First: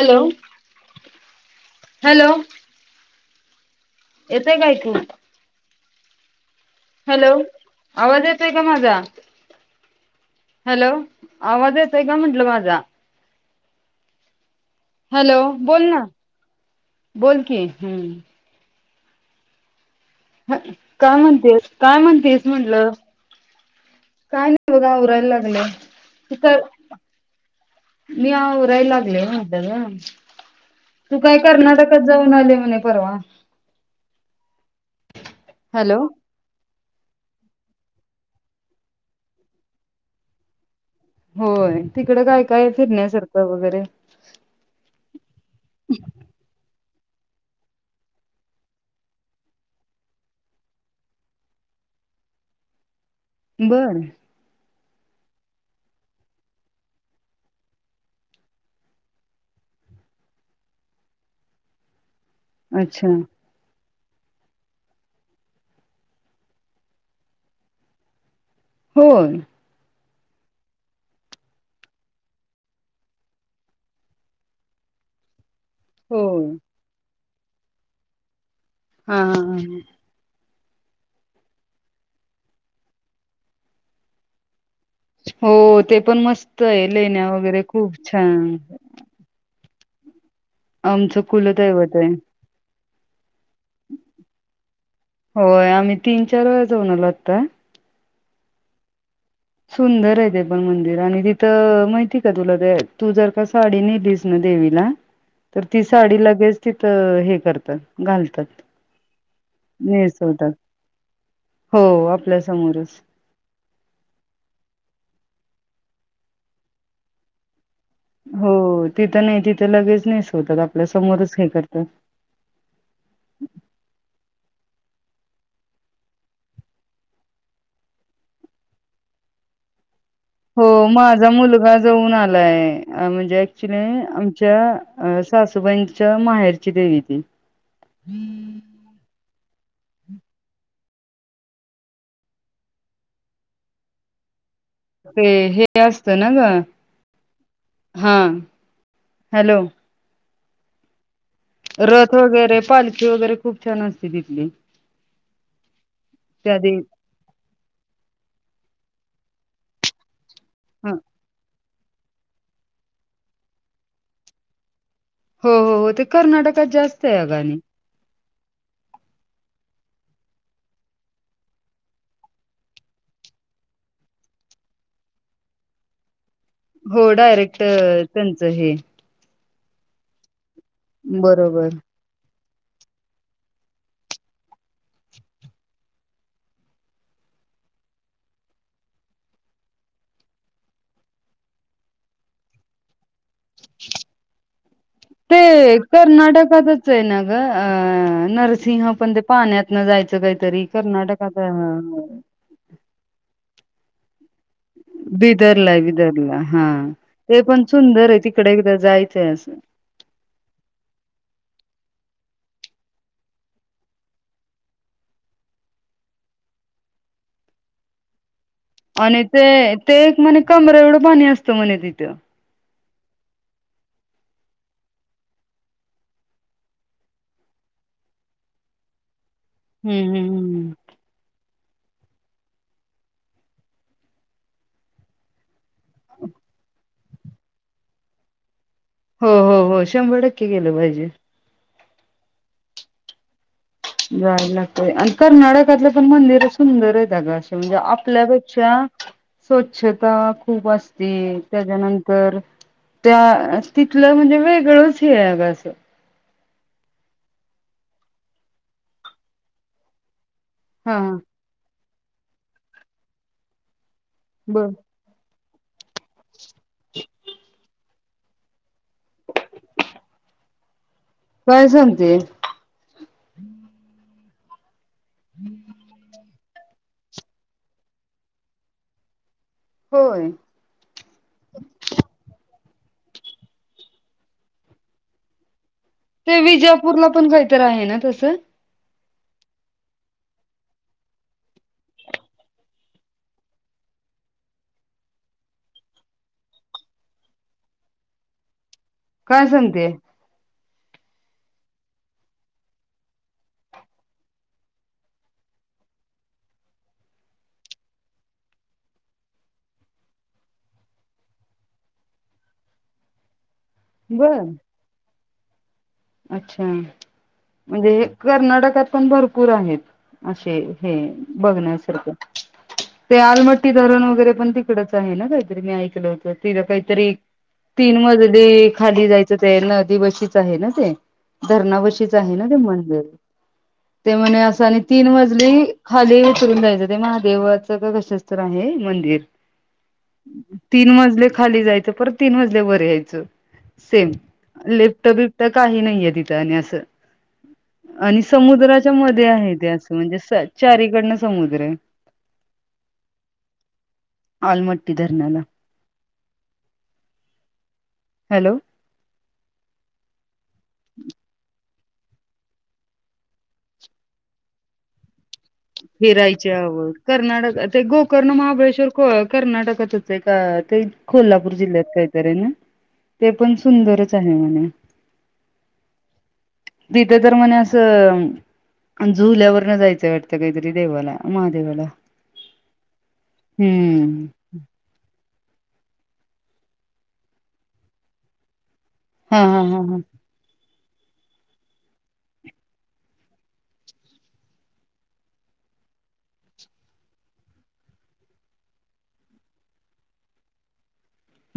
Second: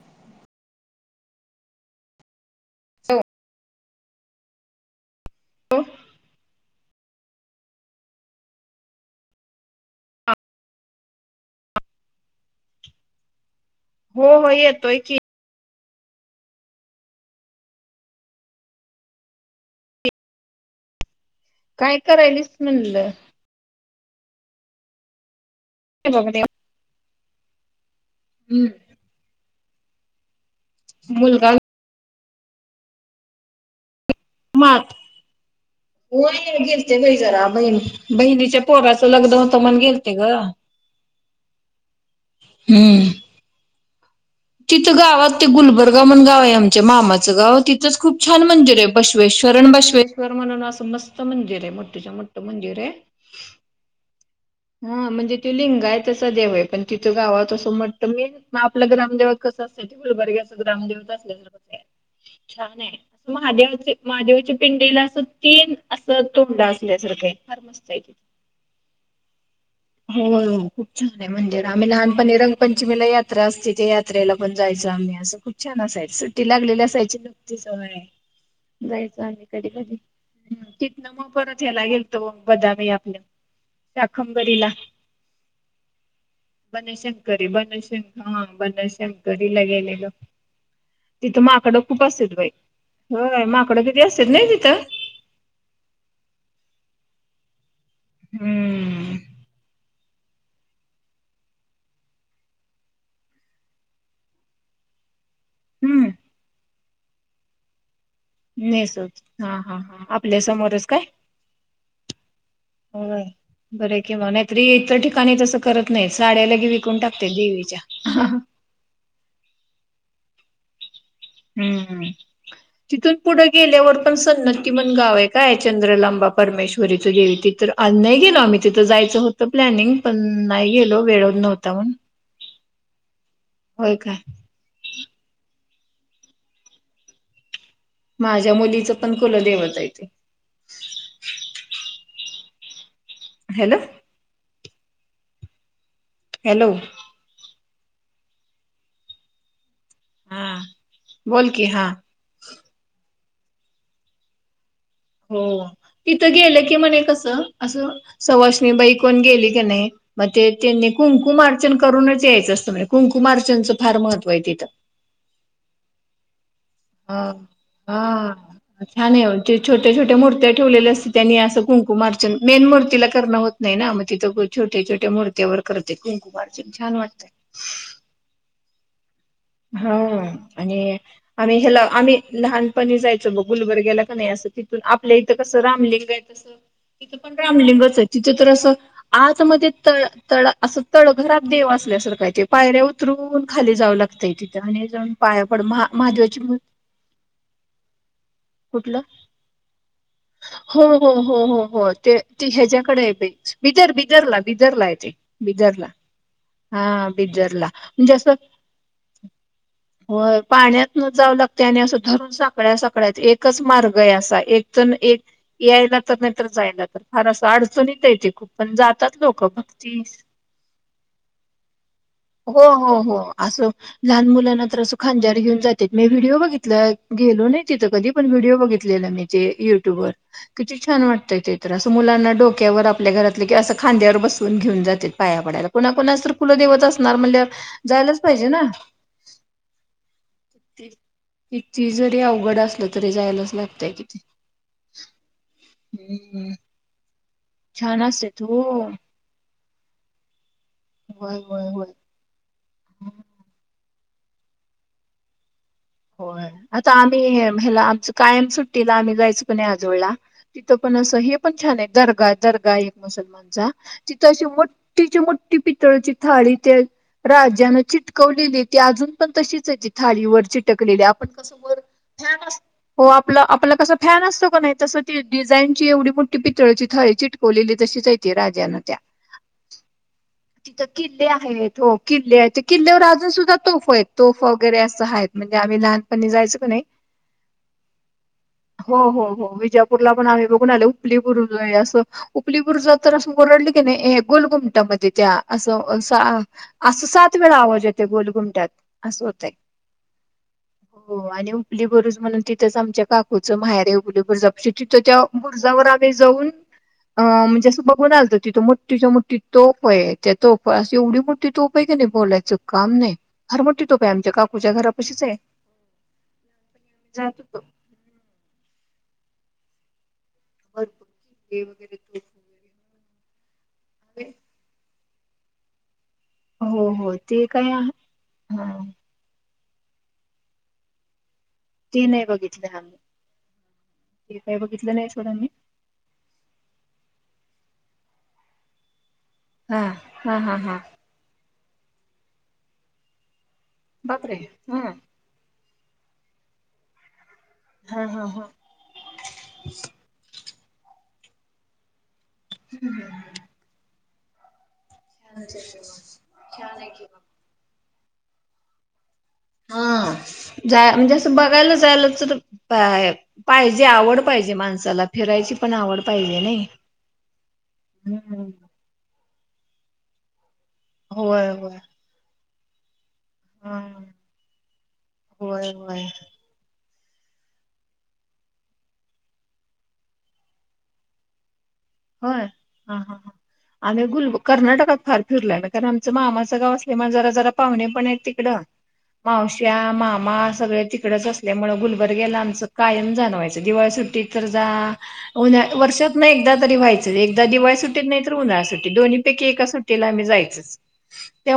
Hello? Hello? येतय का आयकू? हो, हॅलो! आवाज येतोय का माझा? हॅलो! आवाज येतोय का म्हंटलं माझा? हो, हो येतोय, की हॅलो बोल ना बोल की हम्, ह काय म्हणतेस, काय म्हणतेस करायलीस म्हणटलं, म्हणलं काय नाही बघ आवरय लागले, बघ [unintelligible] मी ते आवरलोय लागले म्हटल, ग तू काय मुलगा करणार जाऊन आले म्हणे परवा, मग, हॅलो? हो गेलते बाई जरा, बहीण बहिणीच्या पोगाचं लग्न होतं म्हणून गेलते ग. होय, तिकडं काय, काय हम्म. फिरण्यासारखं वगैरे, तिथं गावात ते गुलबर्गा म्हण गाव आहे, आमच्या मामाचं गाव तिथंच खूप छान मंदिर आहे. बसवेश्वर आणि, बसवेश्वर म्हणून असं मस्त मंदिर आहे, मोठे मोठं मंदिर आहे. बर, हा म्हणजे ती लिंग आहे, तसं देव आहे पण तिचं गाव तसं म्हटतं मी, ना आपल ग्रामदैवत, कस अस [unintelligible] अस ग्रामदेव अस कस छान आहे अच्छा अस, महादेवाचे महादेवच्या पिंडीला असं, तीन असं तोंड असल्यासारखं फार मस्त आहे. [unintelligible] हो, हो खूप छान आहे मंदिर, आम्ही लहानपनी रंगपंचमीला यात्रा असते त्या, जत्रेला पण जायचो आम्ही, असं खूप छान असायच होय सुट्टी लागलेली असायची सवय आहे. जायचं हा आम्ही कधी, हा कधी, ह तिथन मग परत ह्याला, गेलतो बदामी आपल्या शाखंबरीला, हो ते पण मस्त आहे, लेण्या वगैरे खूप छान, शंकरीला गेलेलो आमचं तिथं, माकडं कुलदैवत खूप आहे. असेल बाई, होय माकडं किती, असतेत नाही तिथं, होय आम्ही तीन चार वेळा, जाऊन आलो आता. हम्म, सुंदर आहे ते पण मंदिर आणि, तिथं माहिती का तुला ते, तू जर का साडी नेलीस ना देवीला [unintelligible] तर ती साडी लगेच, तिथ हे करतात घालत. नेसच हा, हा हा आपल्या समोरच काय? हो आपल्यासमोरच, बरे किंवा नाहीतरी इतर, ठिकाणी तसं करत नाहीत साड्या लगे विकून टाकते देवीच्या, हो तिथं नाही तिथं लगेच, नेसवतात आपल्या समोरच हे करतात. हम्म, [unintelligible] तिथून पुढं गेल्यावर पण, सन्नती म्हणून एक गाव आहे, काय चंद्रलांबा परमेश्वरीचं जेव तित्र नाही गेलो आम्ही तिथं जायचं होतं प्लॅनिंग, पण हो नाही गेलो वेळ माझा नव्हता मुलगा म्हणून जाऊन आलाय, म्हणजे ऍक्च्युली होय काय आमच्या, सासूबाईंच्या माहेरची देवी ती, माझ्या मुलीचं पण कुलदैवत आहे ते हॅलो ते हे असतं ना ग हॅलो हा हॅलो हा बोलकी हा रथ वगैरे पालखी वगैरे खूप छान असते तिथली हो तिथं त्या गेलं दे की म्हणे कसं असं सवाषणी बाई कोण गेली की नाही मग ते त्यांनी ह कुंकुमार्चन करूनच यायचं असतं म्हणजे कुंकुमार्चनचं फार महत्त्व आहे तिथं हो हो ते कर्नाटकात जास्त आहे हा अगाने हा हा छान आहे छोट्या छोट्या मूर्त्या ठेवल्या असते त्यांनी असं कुंकुमार्चन मेन मूर्तीला करणं होतं नाही ना मग तिथं छोट्या छोट्या मुर्त्यावर करते कुकुमारचंन हो डायरेक्ट त्यांचं हे हा आणि आम्ही बरोबर हेला आम्ही लहान पण जायचं ब गुलबर्ग्याला का नाही असं तिथून आपल्या इथं कसं रामलिंग आहे तसं तिथं पण रामलिंगच आहे तिथं तर असं आजमध्ये तळ त असं तळघरात देव असल्यासार काय ते पायऱ्या उतरून खाली जाव लागत तिथ जाऊ ते कर्नाटकातच आहे ना ग नरसिंह कुठलं पण ते पाण्यातन जायचं काहीतरी हो हो कर्नाटकात हो ह हो हो ह ते ह्याच्याकडे बिदर बिदरला बिदरला आहे ते बिदरला हा ते पण बिदरला सुंदर म्हणजे आहे तिकडे एकदा जायचंय असं हो पाण्यात न जाव लागते आणि असं धरून साकळ्या साकळ्यात एकच मार्ग आहे असा एक एक यायला तर नाहीतर जायला तर फार असं अडचणीत येते खूप पण जातात लोकं भक्तीस कमरएवढं पाणी असतं म्हणे तिथं हो हो हो असं लहान मुलांना तर असं खांजर घेऊन जाते मी व्हिडिओ बघितला गेलो नाही तिथं कधी पण व्हिडिओ बघितलेला मी ते युट्यूब हम्म वर हम्म हम्म किती छान वाटतय ते तर असं मुलांना डोक्यावर आपल्या घरातले कि असं खांद्यावर बसवून घेऊन जाते पाया पडायला पुन्हा कोणास तर फुलं देवत असणार म्हण जायलाच पाहिजे ना हो हो हो शंभर टक्के गेलं पाहिजे तिची जरी अवघड असल तरी जायलाच लागते जाय लागत आणि कर्नाटकातलं पण मंदिर हम्म. सुंदर आहे का ग म्हणजे छान असत्यात हो आपल्यापेक्षा स्वच्छता खूप असते होय होय होय. त्याच्यानंतर तर त्या तिथलं म्हणजे वेगळंच हे अग असं हो आता आम्ही ह्याला आमच कायम सुट्टीला आम्ही जायचो कोण आजवळला तिथं पण हा असं हे पण छान आहे दर्गा दर्गा एक मुसलमानचा तिथं अे बर मोठ ी मोठी पितळची थाळी त्या राज्याने चट चिकवलेली ती अजून पण तशीच आहे त थाळीवर चिटकलेली आपण कस काय सांगते हो आपलं आपला कसं फॅन असतो का नाही तसं ती डिझाईनची एवढी मोठी प थाळी चिटकवलेली तशीचयेते राजान त्या होय थ किल्ले आहेत हो किल्ले आहेत किल्ल्यावर अजून सुद्धा तोफ आहेत तोफ वगैरे असं आहेत म्हणजे आम्ही लहान ते विजापूरला पण काहीतरी आहे ना तसं हो हो हो विजापूरला पण आम्ही बघून आलेो उपली बुरू असं उपली बुरज तर असं ओरडले की नाही गोलगुमटा मध्ये त्या असं असं सात वेळा आवाज येते गोलगुमट्यात असं काय होतंय सांगते हो आणि उपली बरुज म्हणून तिथंच आमच्या काकोचं माहेर आहे उली बरुजाे तिथं त्या बुरजावर आवे् जाऊन. अ म्हणजे असं बघून आलत तिथं मोठीच्या मुठी तोफ आहे त्या तोफ असशी एवढी मोठी तोफ व्हय का नाही बोलायचं काम नाही फार मोठी तोप आहे आमच्या बर काकूच्या घरापशीच आहे. अच्छा जात होतो म्हणजे हे कर्नाटकात पण भरपूर आहेत. असे हे भरपूर किल्ले वगैरे बघण्यासारखं. तोफ ते आलमट्टी धरण वगैरे पण तिकडच आहे ना काहीतरी मी ऐकलं होत. तिथं हो, काहीतरी हो ते काय आहे? तीन हा मजली खाली जायचं ते नदी बशीच आहे ना ते. धरणा ते पशीच नाही आहे ना ते बघितलं आम्ही. मंदिर ते म्हणे काही असं आणि बघितलं तीन नाही सोडा मी. मजली खाली उतरुन जायचं ते महादेवाचं का कसंच तर आहे मंदिर. हा, हा, हा, हा तीन मजले खाली जायच परत तीन मजले बरे यायचं सेम बापरे! हा, लीपट बिबटा काही नाहीये तिथं आणि असं. हा, आणि हा, हा. समुद्राच्या मध्ये आहे ते असं म्हणजे चारीकडनं समुद्र आहे. हम् हम. आलमट्टी धरन छान छान आहेऐ म हॅलो. हा जा म्हणजे असं बघायला जायला तर. पाहिजे आवड पाहिजे माणसाला फिरायची. पण आवड पाहिजे फिरायची नाही. हव कर्नाटक ते गोकर्ण हम्म. महाबळेश्वर कर्नाटकातच आहे का ते होय कोल्हापूर होय जिल्ह्यात काहीतरी आहे ना. ते पण हम्म सुंदरच आहे म्हणे. होय होय तिथे तर म्हणे असं जुल्यावर न जायचं वाटत. काहीतरी देवाला महादेवाल. होय हा हा हा आणि गुलब कर्नाटकात फार फिरलं ना कारण आमचं मामाचं गाव असल्यामुळे जरा जरा पाहुणे पण आहेत तिकडं हा हा मावश्या हा हा मामा सगळे तिकडेच असत त्यामुळं गुलबर्गेला आमचं कायम जाणवायचं दिवाळी सुट्टीत तर जा. हो वर्षात न एकदा. तरी व्हायचं एकदा दिवाळी सुट्टीत नाही तर उन्हाळ्या सुटी दोन्हीपैकी एका सुटीला आम्ही जायच.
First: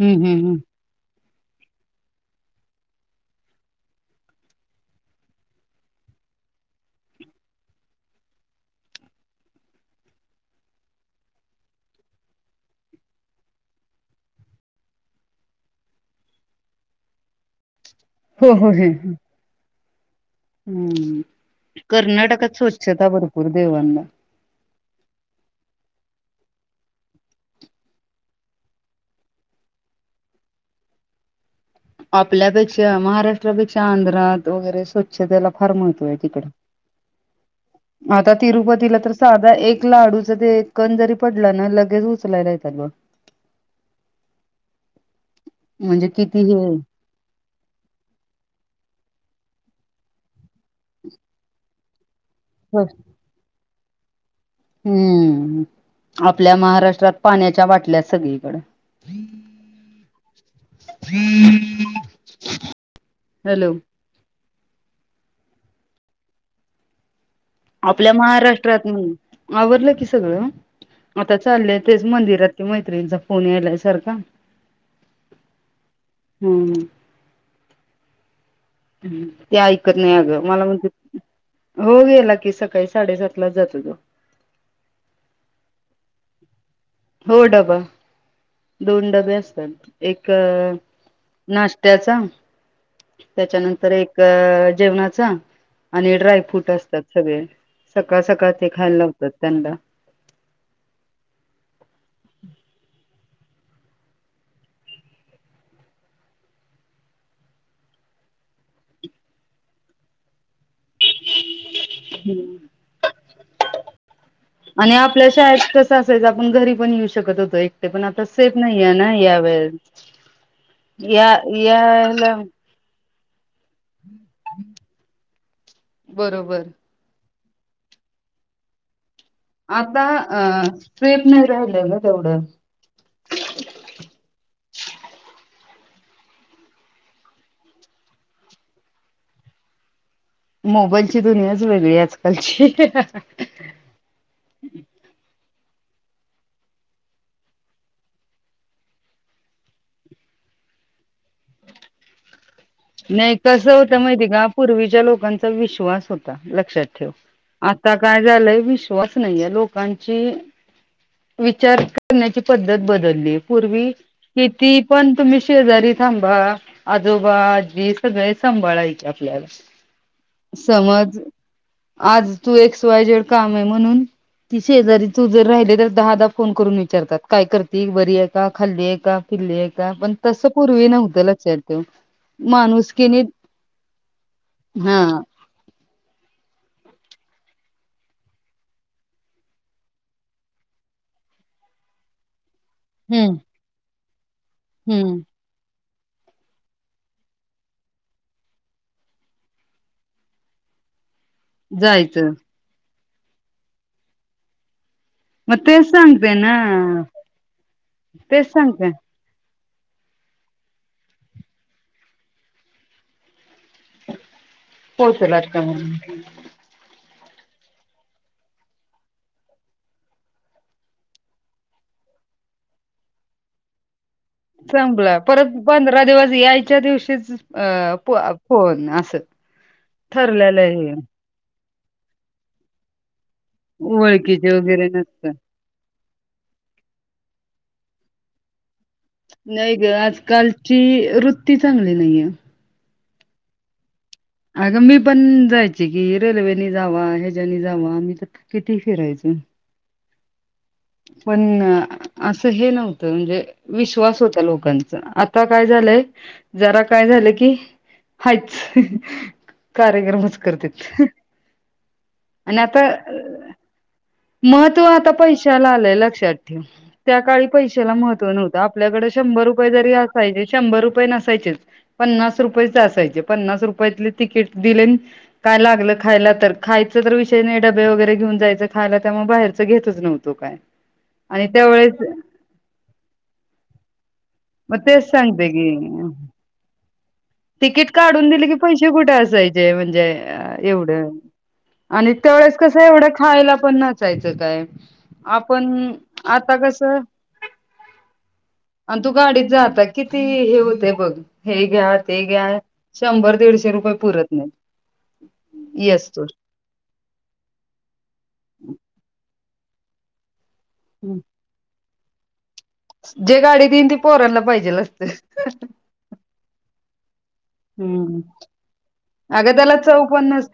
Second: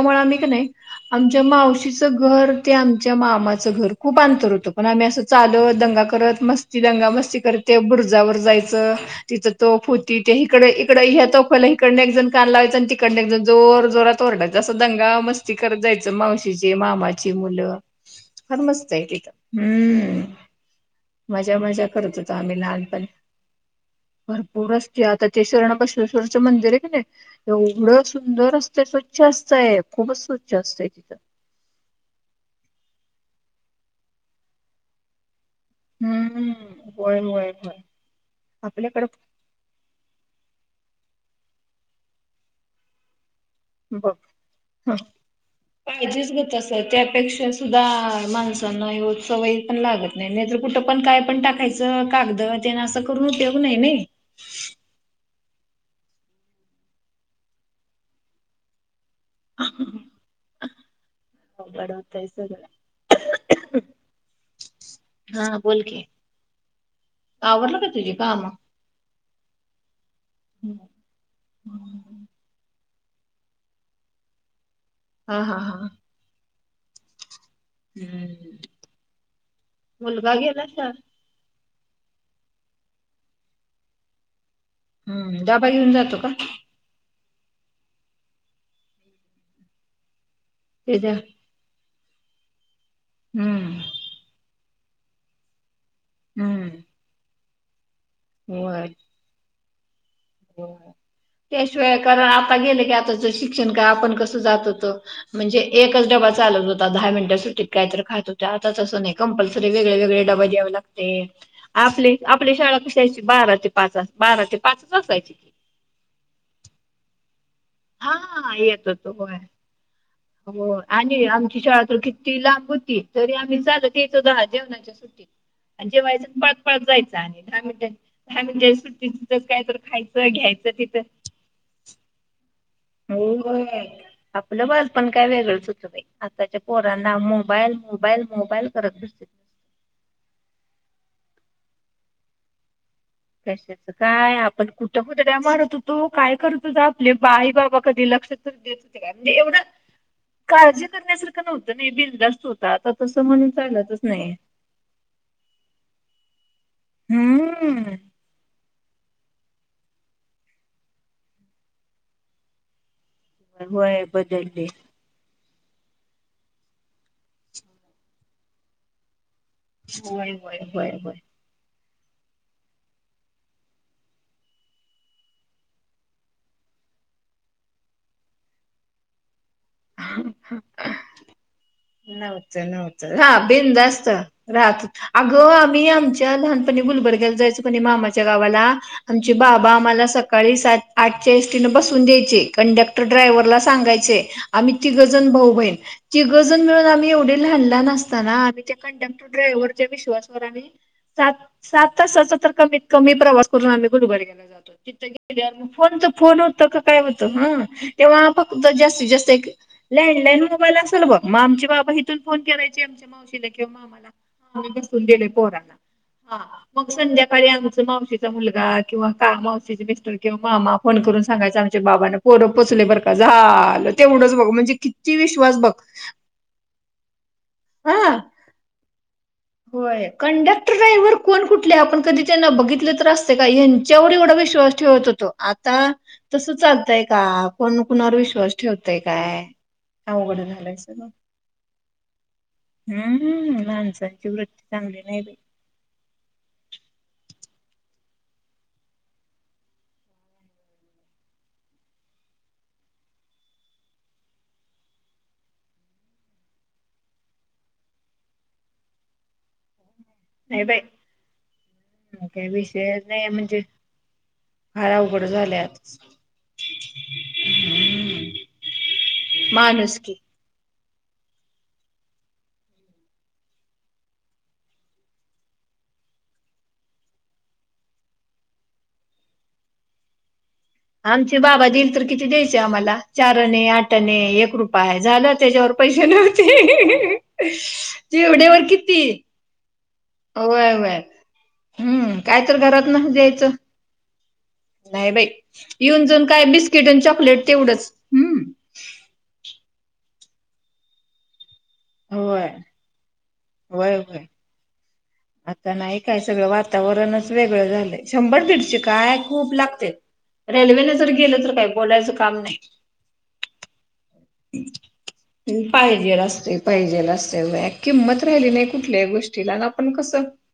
हम्म हम्म आम्ही का हम्म नाही आमच्या मावशीचं घर ते आमच्या मामाचं घर खूप अंतर होतं. पण आम्ही असं चालत दंगा करत मस्ती दंगा मस्ती करते बुरजावर जायचं. तिथं तो. होती त्या हकडे इकड ह्या तोफ्याला इकडने एक जण कान लावायचं आणि तिकडनने एक जण जोर जोरात तोरडाचा असं दंगा मस्ती करत जायचं मावशीची मामाची मुलं. हो फार हो हे मस्त आहे तीत हम्म. हम्म मजा मजा करत होतो आम्ही कर्नाटकात स्वच्छता भरपूर देवांना पर असते आता ते शर्णा बसवेश्वरचं मंदिर आहे काी नाही एवढं सुंदर असतं स्वच्छ असतय खूपच स्वच्छ असतंय तिथं. आपल्यापेक्षा महाराष्ट्रापेक्षा आंध्रात वगैरे स्वछ. स्वच्छतेला फार महत्व आहे तिकडं हम्म होय होय होय आता तिरुपतीला आपल्याकडे तर. एक लाडूच ते कण जरी पडला ना लगेच उचलायला येतात बघ. बघ म्हणजे पाहिजेच किती ग हे तस त्यापेक्षा सुधा माणसांना सवयी पण लागत नाही नाही तर कुठं पण काय पण टाकायचं. कागद तेन अस करून उपयोग नाही नाही. हम्म आपल्या महाराष्ट्रात पाण्याच्या बाटल्या सगळीकड अवघड होतंय सगळं. हॅलो. हा बोल की. आवरलं का आपल्या तुझी कामं? महाराष्ट्रात आवरलं कि सगळं हम्म. आता चाललंय तेच मंदिरात. कि मैत्रीणीचा फोन यायला सारखा. हा हा हा. हम्म हम्म. हम्म. ती ऐकत नाही मुलगा अगं मला गेला म्हणते, शाळेत? हो गेला की, सकाळी साडेसात लाच जातो तो. हम्म डबा घेऊन जातो का? हो डबा, दोन डबे असतात एक हे तर, नाश्त्याचा, हम्म त्याच्यानंतर एक जेवणाचा. आणि हम्म ड्रायफ्रूट असतात सगळे, सकाळ सकाळ ते होय खायला लावतात त्यांना. त्याशिवाय कारण आता गेले की, आताच शिक्षण का आपण कसं जात होतो. म्हणजे एकच डबा चालत होता. दहा मिनिट सुटीत काय तर खात होतो आता तसं नाही. कंपल्सरी वेगळेवेगळे डबा द्याव लाग ते, आपले आपली शाळा कशी अशी बारा ते पाच, बारा ते पाच तसंच आपण घरी पण येऊ शकत होतो. एकटे पण आता हा सेफ येत नये होतो ना होय. यावेेळेस. हो, आणि आमची शाळा तर किती लांब होती. तरी आम्ही चालत यायचो, दहा जेवणाच्या सुट्टीत आणि जेवायचं आणि पळत बरोबर पळत जायचं. दहा मिनटं, दहा मिनटं, दहा मिनटं सुट्टी त काय तर आता खायचं अ घ्यायचं तिथं, सेफ नाही राहिलं गं तेवढं. होय होय. आपलं बालपण काय वेगळंच होतं बाई. आताच्या पोरांना मोबाईल, मोबाईल, मोबाईल करत बसत्याती. मोबाईलची दुनियाच वेगळी आजकालची. अश, काय आपण कुठं हुदड्या‌ मारत होतो, काय करत होतो. आपले बाई बाबा कधी लक्ष तरी देत. म्हणजे, एवढं काळजी करण्यासारखं नव्हतं नी बिनधास्त होतं. आता तसं नाही म्हणून कसं चालतच होतं माहिती नाही. का पूर्वीच्या लोकांचा विश्वास होता. लक्षात ठेव आता हम्म काय, [unintelligible] विश्वास नाहीे ये लोकांची, विचार करण्याची पद्धत बदली. पूर्वी होय बदलले किती पण तुम्ही शेजारी थांबा. आजोबा आजी सगळे सांभाळायचे आपल्याला, होय होय होय होय. समज, आज तू एक्स व्हाय झेड काम आहे म्हणून. ती शेजारी तू जर राहिली तर, दहा दा फोन करून विचारतात. काय करती‌ बरी आहे का खाल्ली ये का, किल्ली आहे का, पण तसं पूर्वी नव्हत लक्षात ठेव. नव्हतं नव्हतं माणुसकीने हा बिनधास्त राहत हा होतं. अगं, आम्ही आमच्या लहानपणी गुलबर्ग्याला जायचो कणी मामाच्या गावाला. आमचे बाबा आम्हाला, सकाळी सात आठच्या एसटी न बसून द्यायचे कंडक्ट त्या हम्म ड्राइवरला सागायंचे, आम्ही हम्म तीघजन भाऊ बहीण तीघजन. अजून मिळून आम्ही एवढे लहान लहान असताना. आम्ही त्या कंडक्टरडायव्हरच्या विश्वासवर आम्ही, सात, सात जायचं तासाचा तर कमीत कमी प्रवास करून आम्ही गुलबर्ग्याला जातो मग तीत. तेच फोन तर सांगते फोन ना होत का, काय होतं ह तेव्हा तेच फक्त सांगते जास्तीत जास्त एक. लँडलाईन मोबाईल असेल बघ. मग आमचे बाबा हिथून फोन करायचे आमच्या मावशीला. मामाला हा, मग बसून गेले पोहोचलात का पोरांना म्हणून हा. मग संध्याकाळी आमचा मावशीचा मुलगा किंवा, मावशीचे मिस्टर किंवा मामा. फोन करून सांगायच. आमच्या बाबांना पोर पोचले बर का झालं तेवढंच. हो म्हणजे किती संपला परत विश्वास बघ. पंधरा दिवस यायच्या दिवशीच हा फोन असं. होय, कंडक्टर ठरलेलं हे ड्रायव्हर कोण कुठले आपण कधी त्यांना बघितलं तर अस. हेच्यावर एवढा ओळखीचे विश्वास वगैरे ठेवत होतो. नसतं. आ ता तस चालतंय का, कोण कुणार विश्वास ठेवतेय काय. नाही गं अवघड झालंय आजकालची सगळं वृत्ती चांगली नाहीये. हम्म लाहानच आहे अगं मी पण जायच की रेल्वे जावा ह्याच्यानी जावा आम्ही तर किती फिरायचं पण असं हे नव्हतं म्हणजे विश्वास होता लोकांचा आता काय झालंय जरा काय झालं की हायच कार्यक्रमच करतेत ह्या आणि विशेष च नाही म्हंणजे त आता पैशाला आला लक्षात ठेव त्या काळी पैशाला महत्व नव्हतं आ आपल्याकडे शंभर रुपये जरी माणुसकी असाय शंभर रुपय नसायचे च पन्नास रुपय असायचे पन्नास रुपयात तिकीट दिले काय लागलं खायला तर खायचं तर विषय नाही डबे वगैरे घेऊन जायचं खायला त्यामुळे बाहेरच घेतच नव्हतो काय आमचे आणि बाबा त्यावेेळेस दिल तर किती द्यायचे आम्हाला चारने आठने एक मग रुपय तेच झाला सांगते की त्याच्यावर पैसे ना तिकीट काढून दिले की पैसे किती कुठे असायचे म्हणजे होय होय एवढं आणि हम्म त्या काय वेळेस तर कसं घरात न एवढं द्यायचं खायला पण नसायचं काय नाही बाई आपण येऊन जाऊन काय आता बिस्किट कसं आणि चॉकलेट तेवढंच हम्म आणि तू गाडीत जात किती होतय बघ हे घ्या ते होय घ्या शंभर दीडशे होय होय पुरत नाहीत आता नाही येस काय तोवर सगळं वातावरणच वेगळं झालंय शंभर दीडशे काय खूप लागते रेल्वेने जर गेलं तर काही बोलायचं काम नाही. जे गाडी देईन ते पोरांला पाहिजेल असत. पाहिजे असते पाहिजे असते व हम्म. किंमत राहिली नाही कुठल्याही गोष्टी अगं त्याला चव पन नसते